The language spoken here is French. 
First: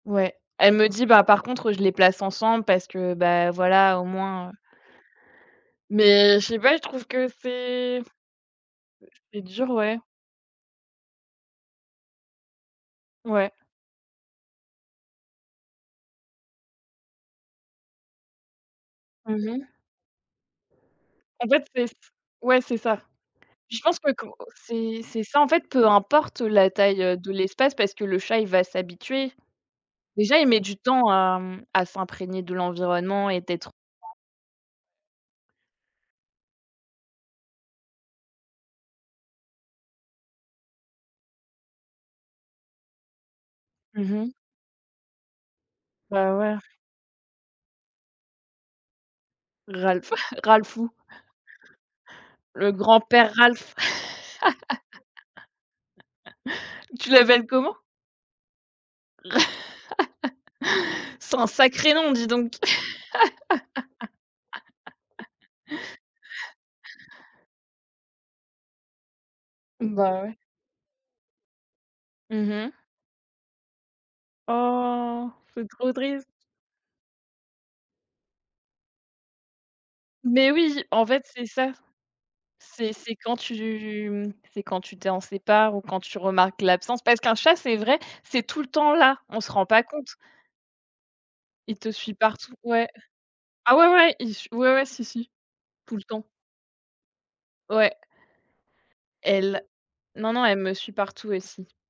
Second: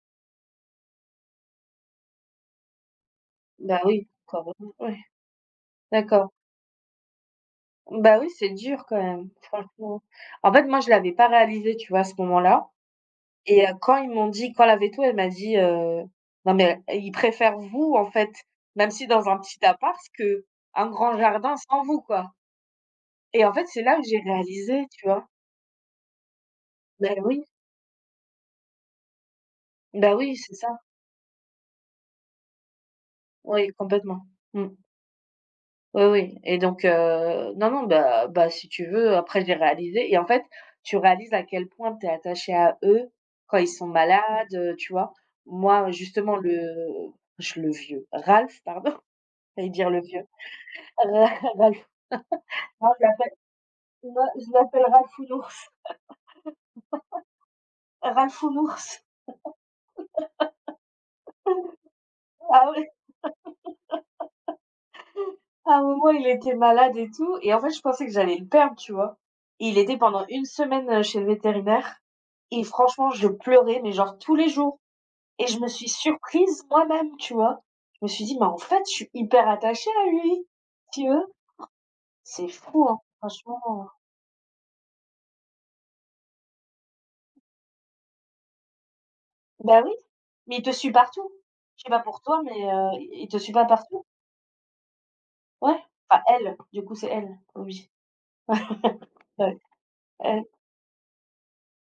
Ouais. Elle me dit: «Bah, par contre je les place ensemble parce que, bah, Bah voilà au oui, quand moins, heu» même, ouais. D'accord. Mais je sais pas, je trouve que c'est Bah oui, c'est dur quand même, c'est dur ouais. franchement. En fait, moi je l'avais pas réalisé, tu vois? À ce moment là Ouais. et heu, quand ils m'ont dit quand la véto elle m'a dit, heu: «Non mais heu, il préfère vous, en fait, même si dans un Mmh petit mh. appart, qu'un grand En jardin fait sans c'est ç vous quoi». ouais c'est ça. Et en fait, Je c'est là pense que pas j'ai quan réalisé, c'est tu c'est vois? ça en fait, peu importe la taille, Beh, heu, de oui. l'espace parce que le chat il va s'habituer. Beh, oui, Déjà, il c'est met ça. du temps à, mmh, à s'imprégner de l'environnement et d'être [unintelligible] Oui, ouais. complètement. Mmh. Oui, oui, et donc heu non, non, beh beh, si tu veux après, j'ai réalisé et en fait, tu réalises à quel point tu es attaché à eux, quand ils sont Mmh malades, mh. heu, tu vois? Moi, Bah, justement ouais. le je le vieux Ralph, pardon, j'allais dire le Ralph, vieux. Ralphoux. Ra Ralph Le Ralph en grand-père fait, Ralph! moi je l'appelle Ralphounours. Tu l'appelles comment? Ralphounours. C'est un sacré nom, dis donc. Ah ouais. À un moment, il était malade et tout et en fait je pensais que j'allais le perdre, tu vois? Il était Bah pendant ouais. 1 semaine, heu, chez le vétérinaire Mmh et mh. franchement je pleurais, mais genre tous les jours Oh. et je me C'est suis trop triste. surprise moi-même, tu vois? Je me suis dit: «Mais en fait, je suis hyper attachée à lui». Mais oui, en Tu vois? fait, c'est ça. C'est fou, C'est hein, c'est quand franchement. tu, mmh, c'est quand tu t'en sépares ou quand tu remarques l'absence parce qu'un chat c'est vrai, c'est tout le temps là, on se rend Bah pas oui, compte mais il te suit partout. il Je sais te pas suit pour toi mais partout, ouais. heu, il il te suit pas Ah ouais, partout? ouais, il j ouais, ouais, si, si, Ouais! tout le Enfin, temps. elle, du coup, c'est elle. Oui. Ouais. Ouais Elle. Non, non, ouais. elle me suit partout aussi.